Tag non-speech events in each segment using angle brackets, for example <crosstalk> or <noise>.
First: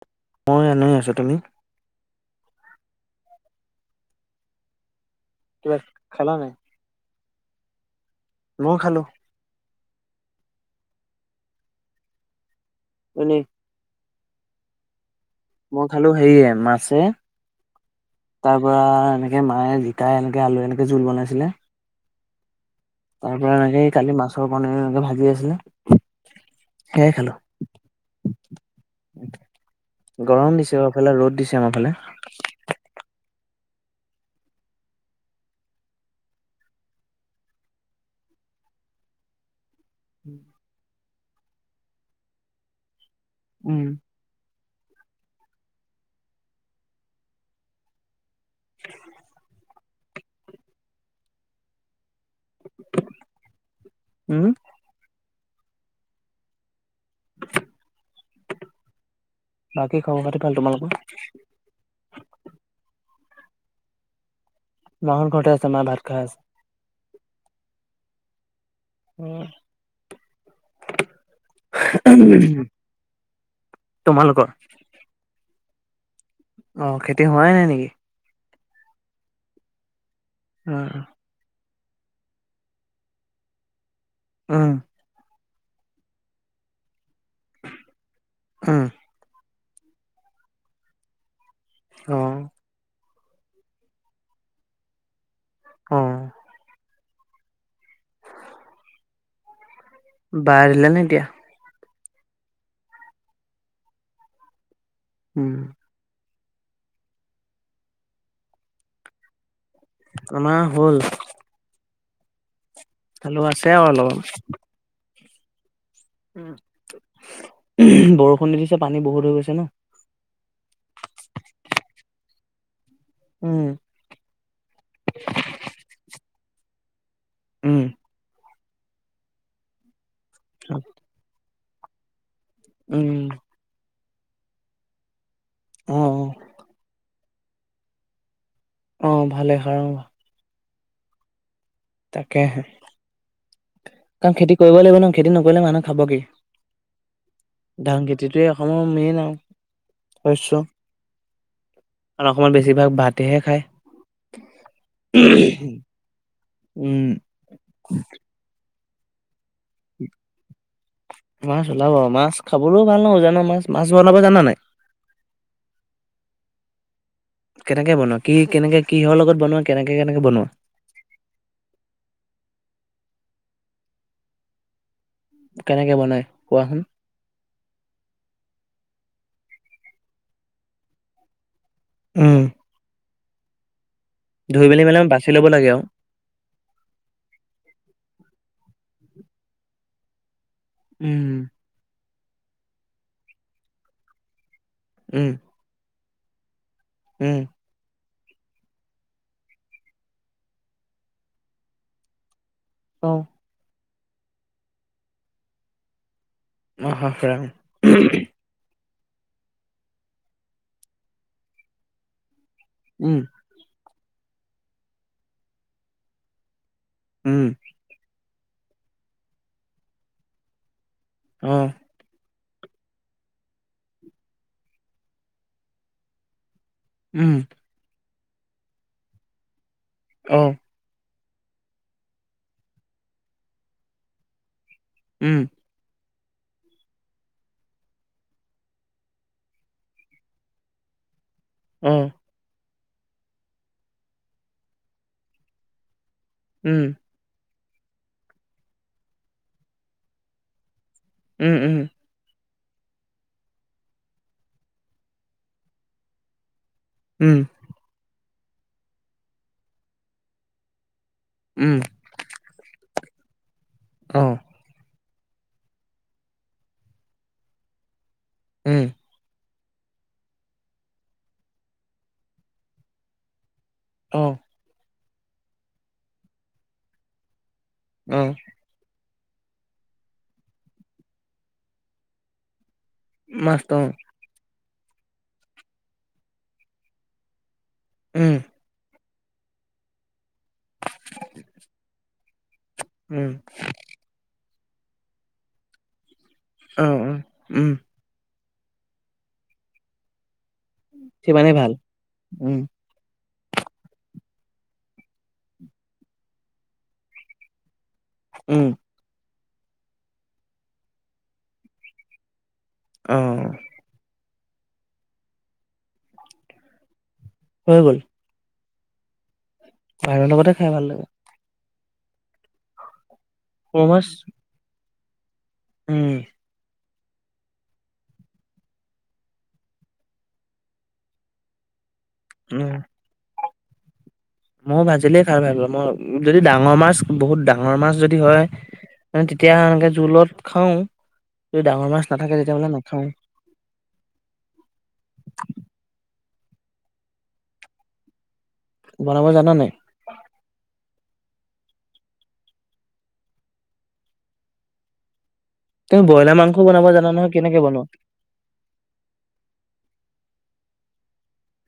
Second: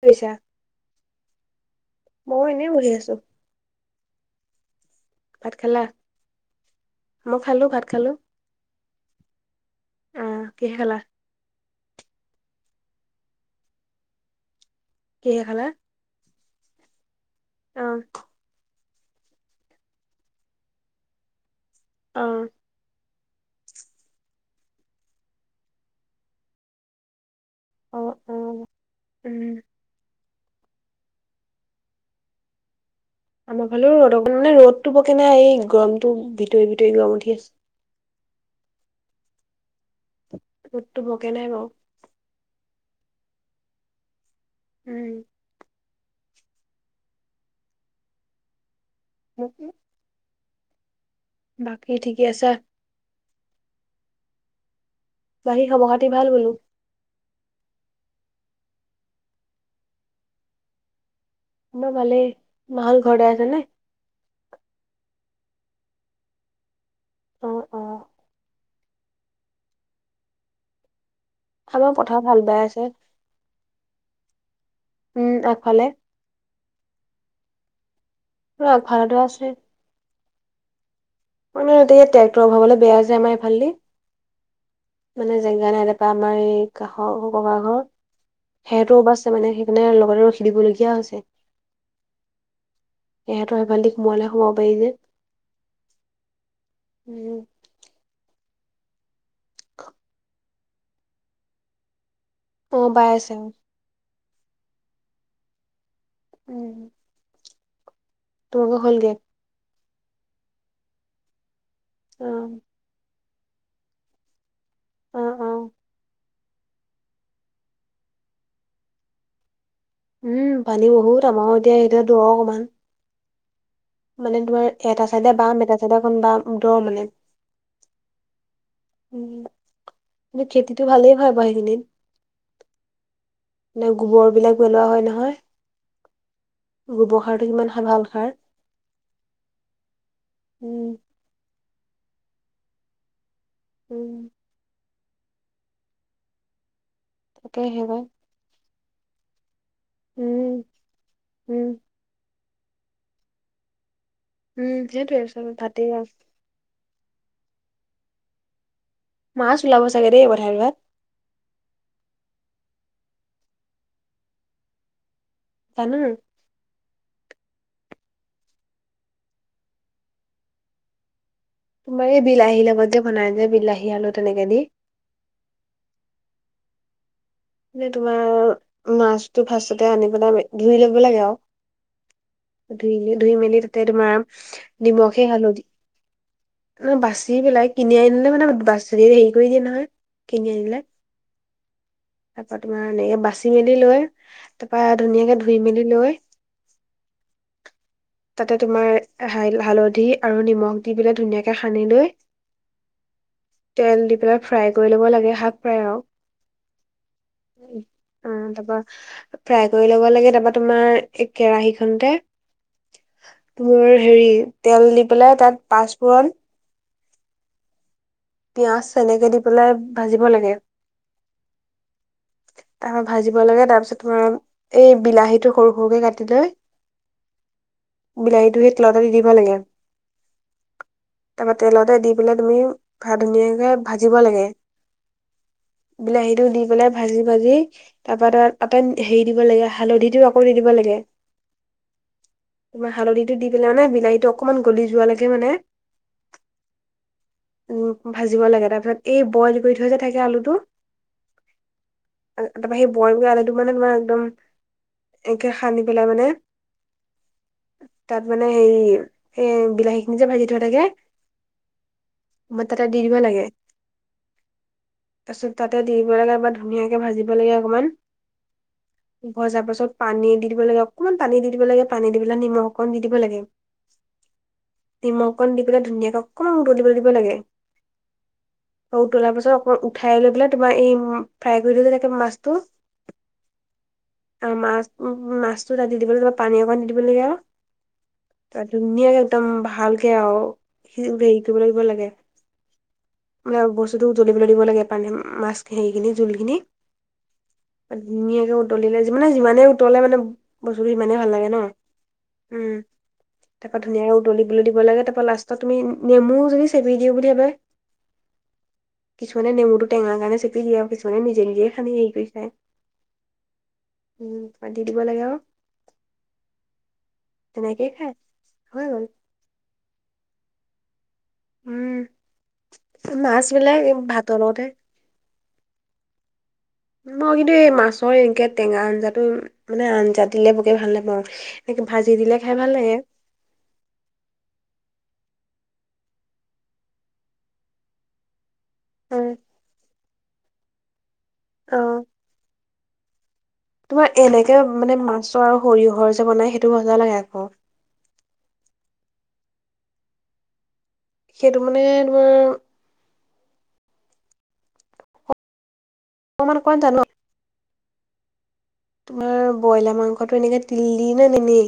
পইছা। মই এনেই আছো। তুমি? ময়ো এনেই বহি আছো। ভাত কিবা খালা? খালা নাই মই খালোঁ, ভাত খালোঁ। মই খালোঁ। অহ, কিহে খালা? <unintelligible> কিহে খালা? মই খালো, হেৰিয়ে মাছে অ'। তাৰ পৰা এনেকে মায়ে জিকাই এনেকে আলু, এনেকে জোল বনাইছিলে। অ'। তাৰ পৰা এনেকে কালি মাছৰ কণীৰ, এনেকে ভাজি আছিলে সেইয়াই খালোঁ। অ', অ'। উম। গৰম দিছে আমাৰ, ৰ'দ দিছে আমাৰ ফালে। আমাৰ ফালেও ৰ'দ অকন মানে, ৰ'দটোকে <unintelligible> এই গৰমটো ভিতৰি ভিতৰি গৰম উঠি আছে। উম। ৰ'দটো বৰকে নাই বাৰু। উম। উম। উম। <unintelligible> বাকী ঠিকে আছা? উম বাকী খবৰ খাতি ভাল বোলো? <unintelligible> বাকী খবৰ খাতি ভাল। তোমালোকৰ? আমাৰ ভালে। মাহঁত ঘৰতে আছে নে? মাহঁত ঘৰতে আছে। মাই ভাত খাই আছে। অ অ উম আমাৰ পথাৰ হাল বাই <unintelligible> আছে তোমালোকৰ। উম, আগফালে। অ', খেতি হোৱাই নাই নেকি? ৰ আগফালৰ ডৰা আছে। উম। মানে দেই ট্ৰেক্টৰ ভৰাবলে বেয়া যে আমাৰ এইফালে। উম। মানে জেগা নাই তাপা, আমাৰ এই কাষৰ ককা ঘৰ। উম সেইটো বাছ মানে সেইকাৰণে লগতে ৰখি দিবলগীয়া হৈছে। অ'। সিহঁতৰ এফালি সোমোৱালে সোমাব পাৰি যে। অ'। উম। <inaudible> বা দিলে নে এতিয়া? অ', বাই আছে। উম। উম। তোমালোকৰ হ'লগে? আমাৰ হ'ল। উম। আলো আছে আৰু অলপ। অ', অ'। উম, বৰষুণ দি দিছে পানী বহুত হৈ গৈছে ন। উম, পানী বহুত আমাৰ এতিয়া এতি দ অকমান। উম। মানে তোমাৰ এটা চাইডে বাম এটা চাইডে অকমান বা দৰ মানে। উম। উম, কি খেতিটো ভালেই হয় বাৰু এইখিনিত। উম। নে গোবৰ বিলাক পেলোৱা হয় নহয়, অ', গোবৰ সাৰটো কিমান ভাল সাৰ। অ', ভালে সাৰ অ'। উম। তাকেহে। উম। কাৰণ খেতি কৰিব লাগিব ন খেতি নকৰিলে মানুহ খাব কি? তাকে সেইবাৰ ধান ক খেতিটোৱে অসমৰ মেইন আও, উম শস্য। উম কাৰণ অস্ অসমৰ বেছিভাগ ভাতেহে খায়। উম, সেইটোৱে চব ভাতেই আৰু। উম। মাছ ওলাব চাগে দেই পথাই গিদৰাত। মাছ ওলাব মাছ খাবলৈও ভাল নহয় উজানৰ মাছ। মাছ বনাব জানা নাই? জাঁনো। কেনেকে বনোৱা কি কেনেকে কিহৰ লগত বনোৱা কেনেকে কেনেকে বনোৱা? তোমাৰ এই বিলাহীৰ লগত যে বনাই যে বিলাহী আলু তেনেকে দি। কেনেকে বনাই কোৱাচোন? মে তোমাৰ মাছতটো ফাৰ্ষটতে আনি পেলাই ধুই ল'ব লাগে আৰু। উম, ধুই ধুই মেলি তাতে তোমাৰ ধুই মেলি মানে বাচি নিমখে ল'ব হালধি লাগে আৰু নহয় বাচি পেলাই কিনি আনিলে মানে বা হেৰি কৰি দিয়ে নহয় কিনি আনিলে। উম। তাৰ পৰা তোমাৰ এনেকে বাচি মেলি লৈ তাৰ পৰা উম, ধুনীয়াকে ধুই মেলি লৈ। উম। তাতে তোমাৰ হালধি আৰু নিমখ দি পেলাই ধুনীয়াকে সানি লৈ। অ'। তেল দি পেলাই ফ্ৰাই কৰি ল'ব লাগে হাফ ফ্ৰাই আৰু। অ', হাফ ফ্ৰাই। অ' তাৰপা ফ্ৰাই কৰি ল'ব লাগে তাৰপা তোমাৰ এই কেৰাহি খনতে। উম। মোৰ হেৰি তেল দি পেলাই তাত পাঁচফোৰণ উম। পিঁয়াজ এনেকে দি পেলাই ভাজিব লাগে। অ'। তাৰ পৰা ভাজিব লাগে তাৰপিছত তোমাৰ এই বিলাহীটো সৰু সৰুকে কাটি লৈ উম। বিলাহীটো সেই তেলতে দি দিব লাগে। অ'। তাৰপা তেলতে দি পেলাই তুমি ভাপ উলিয়াই ধুনীয়াকে ভাজিব লাগে। উম। বিলাহী টো দি পেলাই ভাজি ভাজি তাৰপা তাত হেৰি দিব লাগে হালধিটোও আকৌ দি দিব লাগে। উম। তোমাৰ হালধিটো দি পেলাই মানে বিলাহীটো অকনমান গলি যোৱালৈকে মানে উম। উম, ভাজিব লাগে তাৰ পিছত এই বইল কৰি থৈ যে থাকে আলুটো উম, উম। তাৰপৰা সেই বইল কৰা আলুটো তোমাৰ একদম একে সানি পেলাই মানে উম। তাত মানে হেৰি এ বিলাহী খিনি যে ভাজি থোৱা থাকে। উম। মানে তাতে দি দিব লাগে। অ'। তাৰপিছত তাতে দি দিব লাগে বা ধুনীয়াকে ভাজিব লাগে অকণমান উম। ভজাৰ পাছত পানী দি দিব লাগে অকনমান পানী দি দিব লাগে, পানী দি পেলাই নিমখ অকণ দি দিব লাগে। অ'। নিমখ অকণ দি পেলাই ধুনীয়াকে অকণমান উতলিবলৈ দিব লাগে। উম। অ' উতলাৰ পাছত অকন উঠাই লৈ পেলাই তোমাৰ এই ফ্ৰাই কৰি থোৱা মাছটো মাছটো অ'। মাছ মাছটো তাত দি দিব লাগিব পানী অকণ দি দিব লাগে আৰু উম- ত ধুনীয়াকে একদম ভালকে আৰু হেৰি কৰিব লাগিব লাগে। <unintelligible> বস্তুতটো জ্বলিবলৈ <unintelligible> দিবলাগে মাছখিনি। অ- অ 'উম ধুনীয়াকে উতলিলে মানে যিমানেই উতলে মানে বস্তুটো সিমানেই ভাল লাগে ন উম তাৰপৰা ধুনীয়াকৈ উতলিবলৈ দিব লাগে তাৰপৰা লাষ্টত তুমি নেমু যদি চেপি দিওঁ বুলি ভাবা। উম্ কিছুমানে নেমুটো টেঙাৰ কাৰণে চেপি দিয়ে আৰু কিছুমানে নিজে নিজে সানি হেৰি কৰি খায়। অ', উম,, 'পানী দিব লাগে আৰু, হৈ তেনেকেই গ'ল। খায় হৈ গ'ল। <unintelligible> লগতে খাই ভাল <unintelligible> উম'- মাছ বিলাক সৰু মাছ ভাতৰ লগতে উম- মই কিন্তু এই মাছৰ এনেকে টেঙা আঞ্জাতটো মানে আঞ্জা দিলে বকে ভাল নাপাওঁ। সে ভাজি দিলে খাই ভাল লাগে। মই ভাজিলেই খাই ভাল পাল মই যদি ডাঙৰ মাছ বহুত ডাঙৰ মাছ যদি হয়। মানে অ', তেতিয়া এনেকে জোলত খাও যদি ডাঙৰ মাছ অ', নাথাকে তেতিয়া মানে নাখাও। তোমাৰ এনেকে মানে মাছ আৰু সৰিয়হৰ যে বনাই সেইটো মজা লাগে আকৌ। বনাব জানা নাই। সেইটো মানে তোমাৰ তুমি ব্ৰইলাৰ অকমান মাংস অকমান বনাব জানো জানা নহয় কেনেকে বনোৱা। তোমাৰ ব্ৰইলাৰ মাংসটো এনেকে তিললি নে ননে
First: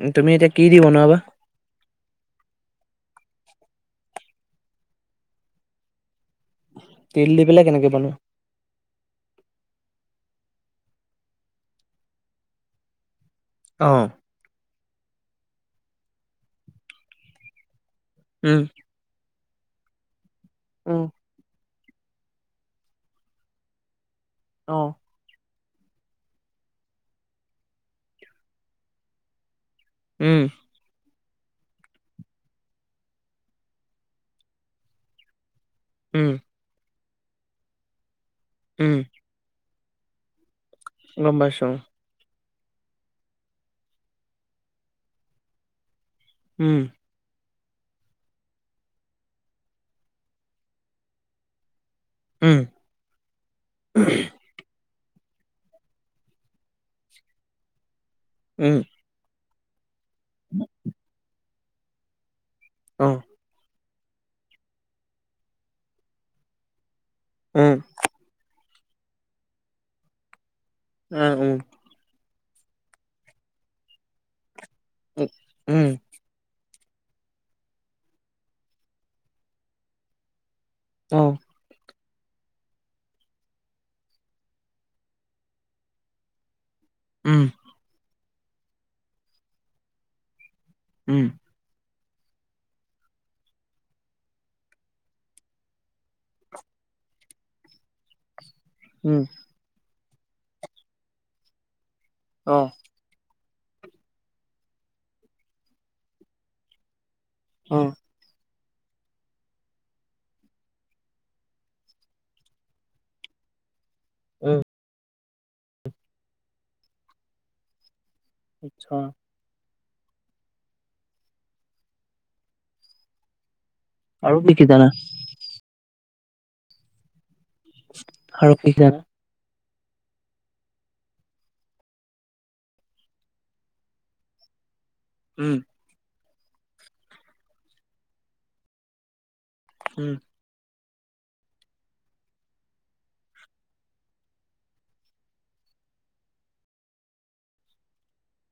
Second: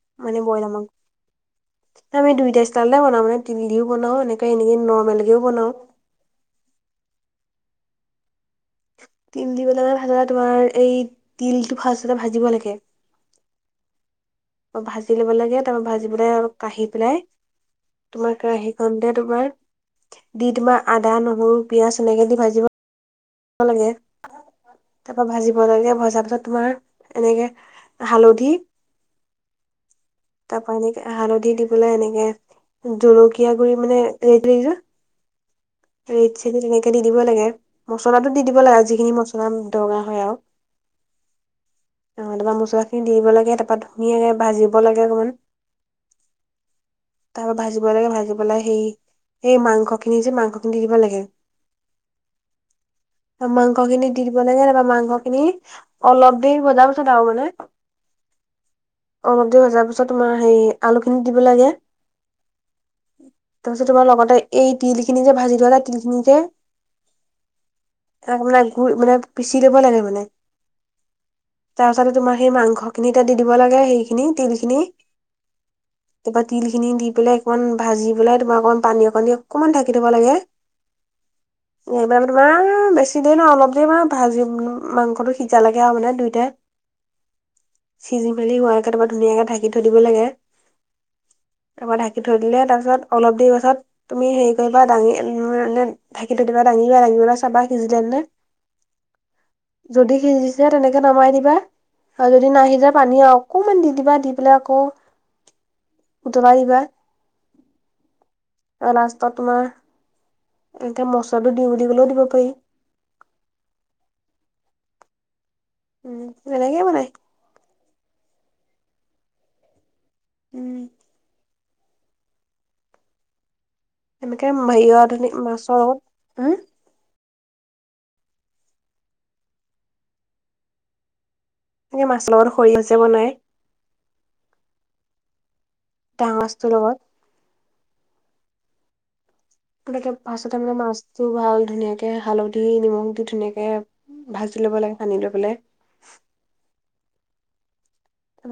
উম, তুমি মানে এতিয়া কি ব্ৰইলাৰ দি আমাক বনোৱা বা? আমি দুইটা ষ্টালতে বনাওঁ মানে তিল দিও বনাও এনেকে এনেকে নৰ্মেল কেও বনাও। তিল দি পেলাই কেনেকৈ বনোৱা। তিল দিপেলাই মানে ভাল তোমাৰ এই তিলটো ফাৰ্ষ্টতে ভাজিব লাগে। অঁ, ' ভাজি ল'ব লাগে তাৰ পৰা ভাজি পেলাই কাঢ়ি পেলাই। তোমাৰ উম, কেৰাহি খতে তোমাৰ দি তোমাৰ উম, আদা নোহৰু পিয়াজ এনেকে দি ভাজিব ভাজিব লাগে। অ', তাৰপৰা ভাজিব লাগে ভজাৰ তোমাৰ এনেকে হালধি উ-ওম', তাপা এনেকে হালধি দিব পালে এনেকে জলকীয়া গুৰি মানে ল লো। উম, ৰেড চিলি তেনেকে দি দিব লাগে মচলা দি দিব লাগে উম, যিখিনি মছলা দৰা হয় আৰু, গোম পাইছো। আহ তাৰপা মছলা খিনি দি দিব লাগে তাৰা ধুনীয়াকে ভাজিব লাগে অকণমান। উম, ' তাৰ পৰা ভাজিব লাগে ভাজি পেলাই সেই এই মাংস খিনি যে মাংস। <unintelligible> উম, মাংস খিনি দি দিব লাগে নবা মাংস খিনি অলপ দেৰি বজাৰ পিছত আৰু মানে উম্, অলপ দেৰি ভজাৰ পিছত তোমাৰ হেৰি, আলুখিনি দিব লাগে। অ', তাৰপিছত, তোমাৰ লগতে এই তিল খিনি যে ভাজি থোৱা তিল খিনি যে উম্, তাক মানে গু, মানে পিচি ল'ব লাগে মানে। উম্, উম্। তাৰ পাছতে তোমাৰ সেই মাংসখিনিতে দি দিব লাগে। সেইখিনি, তিল খিনি উ-উম্, তাৰপা তিল খিনি দি পেলাই অকণমান ভাজি পেলাই, তোমাৰ অকণমান পানী অকণ দি অকণমান ধাকি থ'ব লাগে। অ', এইবাৰ তোমাৰ বেছি দেৰি নহয়, অলপ দেৰি মানে ভাজি মাংসটো সিজা লেকে আৰু মানে দুইটাই উম্, সিজি মেলি হোৱালেকে তোমাৰ ধুনীয়াকে ঢাকি দিব লাগে। উম্, তাৰপৰা ঢাকি থৈ দিলে, তাৰ পিছত অলপ দেৰি পাছত তুমি হেৰি কৰিবা দাঙি উম্, এ ঢাকি থয় দিবা, দাঙিবা, দাঙি পেলাই চাবা সিজিলে নে নাই। উম্, যদি সিজিছে, তেনেকে নমাই দিবা আৰু যদি নাই অ', সিজা পানী অকনমান দি দিবা, দি পেলাই আকৌ উতলাই দিবা। উম্। লাষ্টত তোমাৰ এনেতে মচলাটো দিওঁ বুলি ক'লেও, দিব পাৰি। উম, উম্, তেনেকেই বনাই। আচ্ছা। উম্। আৰু এনেকে কি কি জানা? হেৰিয় আধুনিক মাছৰ লগত, উম্! আৰু কি জানা! এনেকে মাছৰ লগত সৰিয়হ যে বনায়। উম্। ডাঙৰ মাছটোৰ লগত। তেনেকে উম, বাচোতে মানে মাছটো ভাল, ধুনীয়াকে হালধি নিমখ দি ধুনীয়াকে ভাজি ল'ব লাগে, সানি লৈ পেলাই।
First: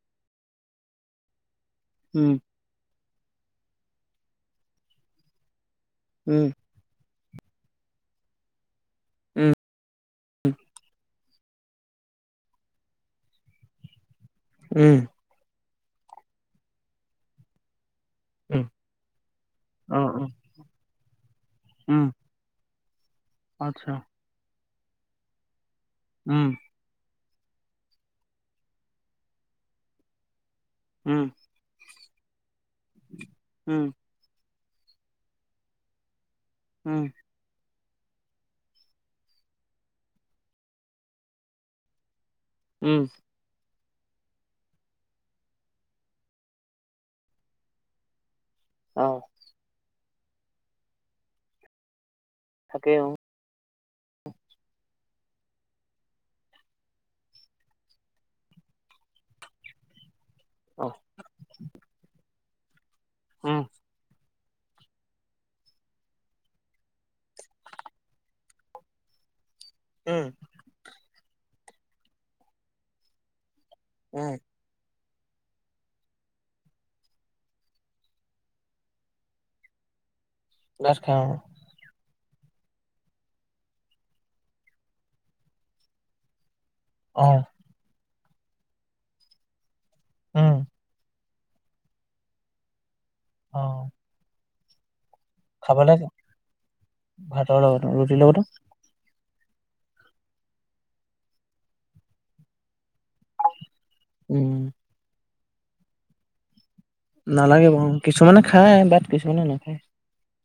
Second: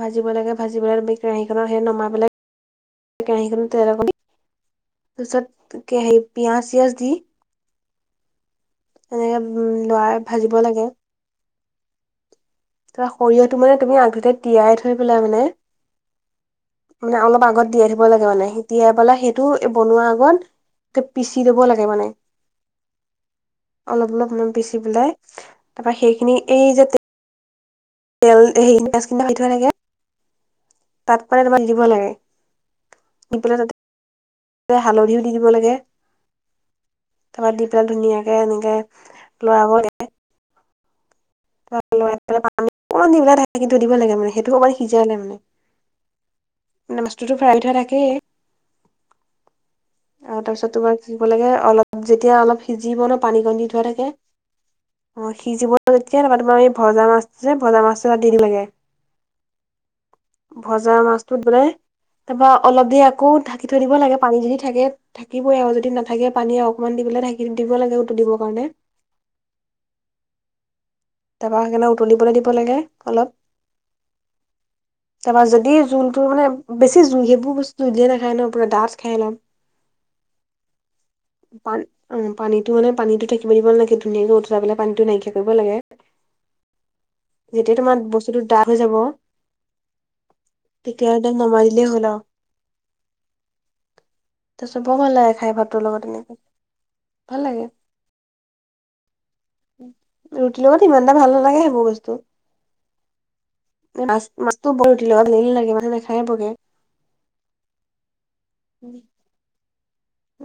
ভাজিব লাগে, ভাজি পেলাই আমি কেৰাহীত সেই নমাই উম, পেলাই কেৰাহীখনত তেল অকন, তাৰপিছত উম, পিয়াজ চিয়াজ দি এনেকে উম, উম্, লৰাই ভাজিব লাগে। তাৰপা সৰিয়হটো মানে তুমি আগতে তিয়াই থৈ উম, পেলাই মানে মানে অলপ আগত তিয়াই থ'ব লাগে মানে, উম, সেই তিয়াই পেলাই সেইটো বনোৱা অ', অ', আগত পিচি ল'ব লাগে উম, মানে। আচ্ছা, অলপ অলপ পিচি পেলাই তাৰপা সেইখিনি উম, এই যে তেল হেৰি পিয়াজ খিনি ভাজি থোৱা থাকে তাত উম, মানে তোমাৰ দিব লাগে, দি পেলাই উম, তাতে হালধিও দি দিব লাগে। উম্। তাৰপৰা দি পেলাই ধুনীয়াকে এনেকে লৰাব লৰাই পেলাই পানী উম, অকনমান দি পেলাই ঢাকি দিব লাগে। এ কিন্তু দিব লাগে মানে সেইটো অকণমান সিজালে মানে মে মাছটো টো ফ্ৰাই কৰি থোৱা থাকেই। অ'। আৰু তাৰপিছত তোমাৰ দিব লাগে অলপ যেতিয়া অলপ তাকেই সিজিব অ', ন পানী কণ দি থোৱা থাকে। অ', সিজিব যেতিয়া তাৰপা তোমাৰ ভজা মাছটো যে ভজা মাছটো তাত দি দিব লাগে। ভজা অ', মাছতো দি পেলাই তাৰপৰা অলপ দেৰি আকৌ উম, ঢাকি থৈ দিব লাগে। পানী যদি থাকে থাকিবই আৰু যদি নাথাকে পানী অকনমান দি পেলাই ঢাকি দিব লাগে উতলিব কাৰণে। উম। তাৰপৰা সেইকাৰণে উতলিবলৈ দিব লাগে অলপ। উম। তাৰপা যদি জোলটো মানে বেছি জোল সেইবোৰ বস্তু দিয়ে নাখায় ন পুৰা দাঁঠ খাই অলপ। দাঁঠ খাই অ'। পান অ পানীটো মানে পানীটো থাকিব দিব নালাগে ধুনীয়াকে উতলাই পেলাই পানীটো নাইকিয়া কৰিব লাগে। অ'। যেতিয়া তোমাৰ বস্তুতো ডাঠ হৈ যাব। ওম। তেতিয়া একদম নমাই দিলে হ'ল আৰু। অ'। তাৰ পিছত বৰ ভাল লাগে খাই খাব ভাতৰ লগত এনেকুৱা, ভাল লাগে। উম ৰুটি লগতো। ৰুটি লগত সিমান এটা ভাল নালাগে সেইবোৰ বস্তু। মাছ উম মাছটো বৰ ৰুটি লগত ভাল নালাগে মানুহে নেখায়ে বৰকে। নালাগে বাৰু উম, কিছুমানে খাই বাট কিছুমানে নেখায়।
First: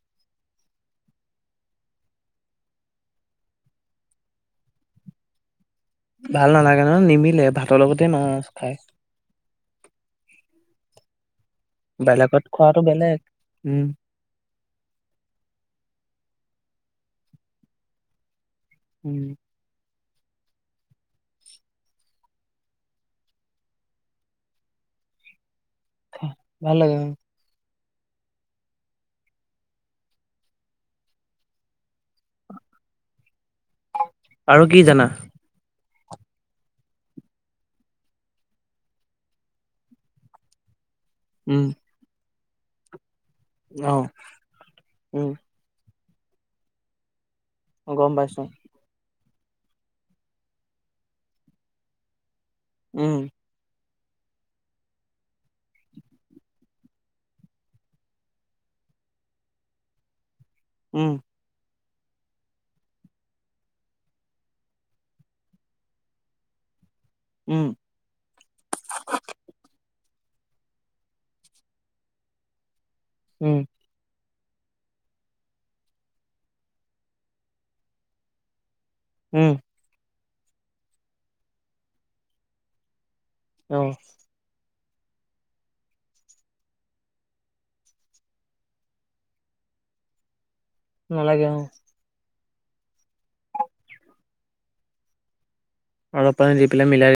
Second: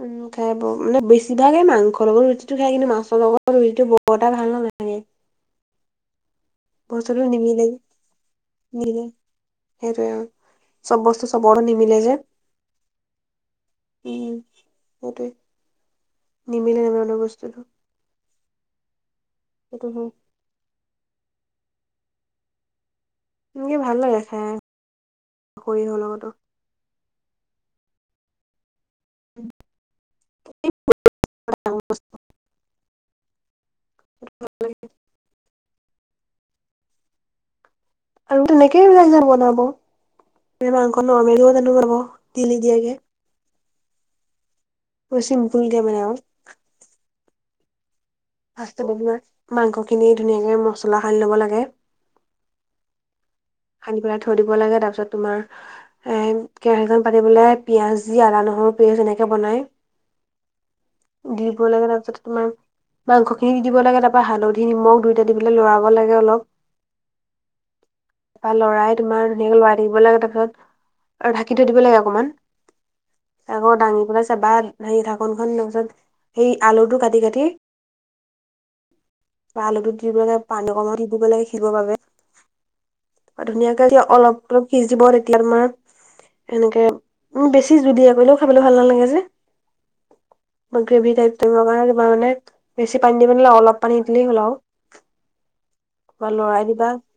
উম। খাই ব, মানে বেছিভাগে মাংসৰ লগত ৰুটিটো খাই, কিন্তু মাছৰ লগত ৰুটিটো বৰ এটা ভাল নালাগে। ভাল নালাগে ন, নিমিলে ভাতৰ লগতে মাছ খাই। নিমিলে সেইটোৱে অ, চব বস্তু চবৰ লগত নিম বেলেগত খোৱাটো বেলেগ উম। উম, সেইটোৱে। নিমিলে নিমিলা লগত বস্তুটো। উম। সেইটো হয়। এনেকে ভাল লাগে খাই সৰিয়হ ল ভাল লাগে বাৰু। <unintelligible> আৰু কি জানা? আৰু তেনেকেই জানো বনাব। মাংস নৰ্মালি উম জানো বনাব তেল নিদিয়াকে। অহ, উম। পুৰিলে বনাও। অ', গম পাইছোঁং। ফাৰ্ষ্টট বনোৱা মাংসখিনি ধুনীয়াকে মছলা সানি ল'ব লাগে। উম। সানি পেলাই থৈ দিব লাগে, তাৰপিছত তোমাৰ এ কেৰাহীখন পাতি পেলাই, পিঁয়াজ দি আদা-নহৰু পিয়াজ এনেকে বনায়। উম। দিব লাগে, তাৰপিছতে তোমাৰ মাংসখিনি দি দিব লাগে তাৰ পৰা হালধি নিমখ দুইটা দি পেলাই লৰাব লাগে অলপ। উম। লৰাই তোমাৰ ধুনীয়াকে লৰাই থাকিব লাগে তাৰপিছত আৰু ঢাকি থৈ দিব লাগে অকমান। উম আকৌ দাঙি পেলাই চাবা সেই ঢাকনখন তাৰপিছত সেই আলুটো কাটি-কাটি উম। বা আলুটো দিব লাগে পানী অকনমান দিব লাগে সিজিবৰ বাবে। অ ধুনীয়াকে যেতিয়া অলপ অলপ সিজিব, তেতিয়া তোমাৰ এনেকে, বেছি জুলিয়া কৰিলেও খাবলে ভাল নালাগে যে। গ্ৰেভি টাইপ নালাগে কৰিব অ কাৰণে তাপা‌ মানে বেছি পানী দিব নালাগে, অলপ পানী দিলেই হ'ল আৰু। বা অলপ পানী লৰাই দি পেলাই দিবা মিলাই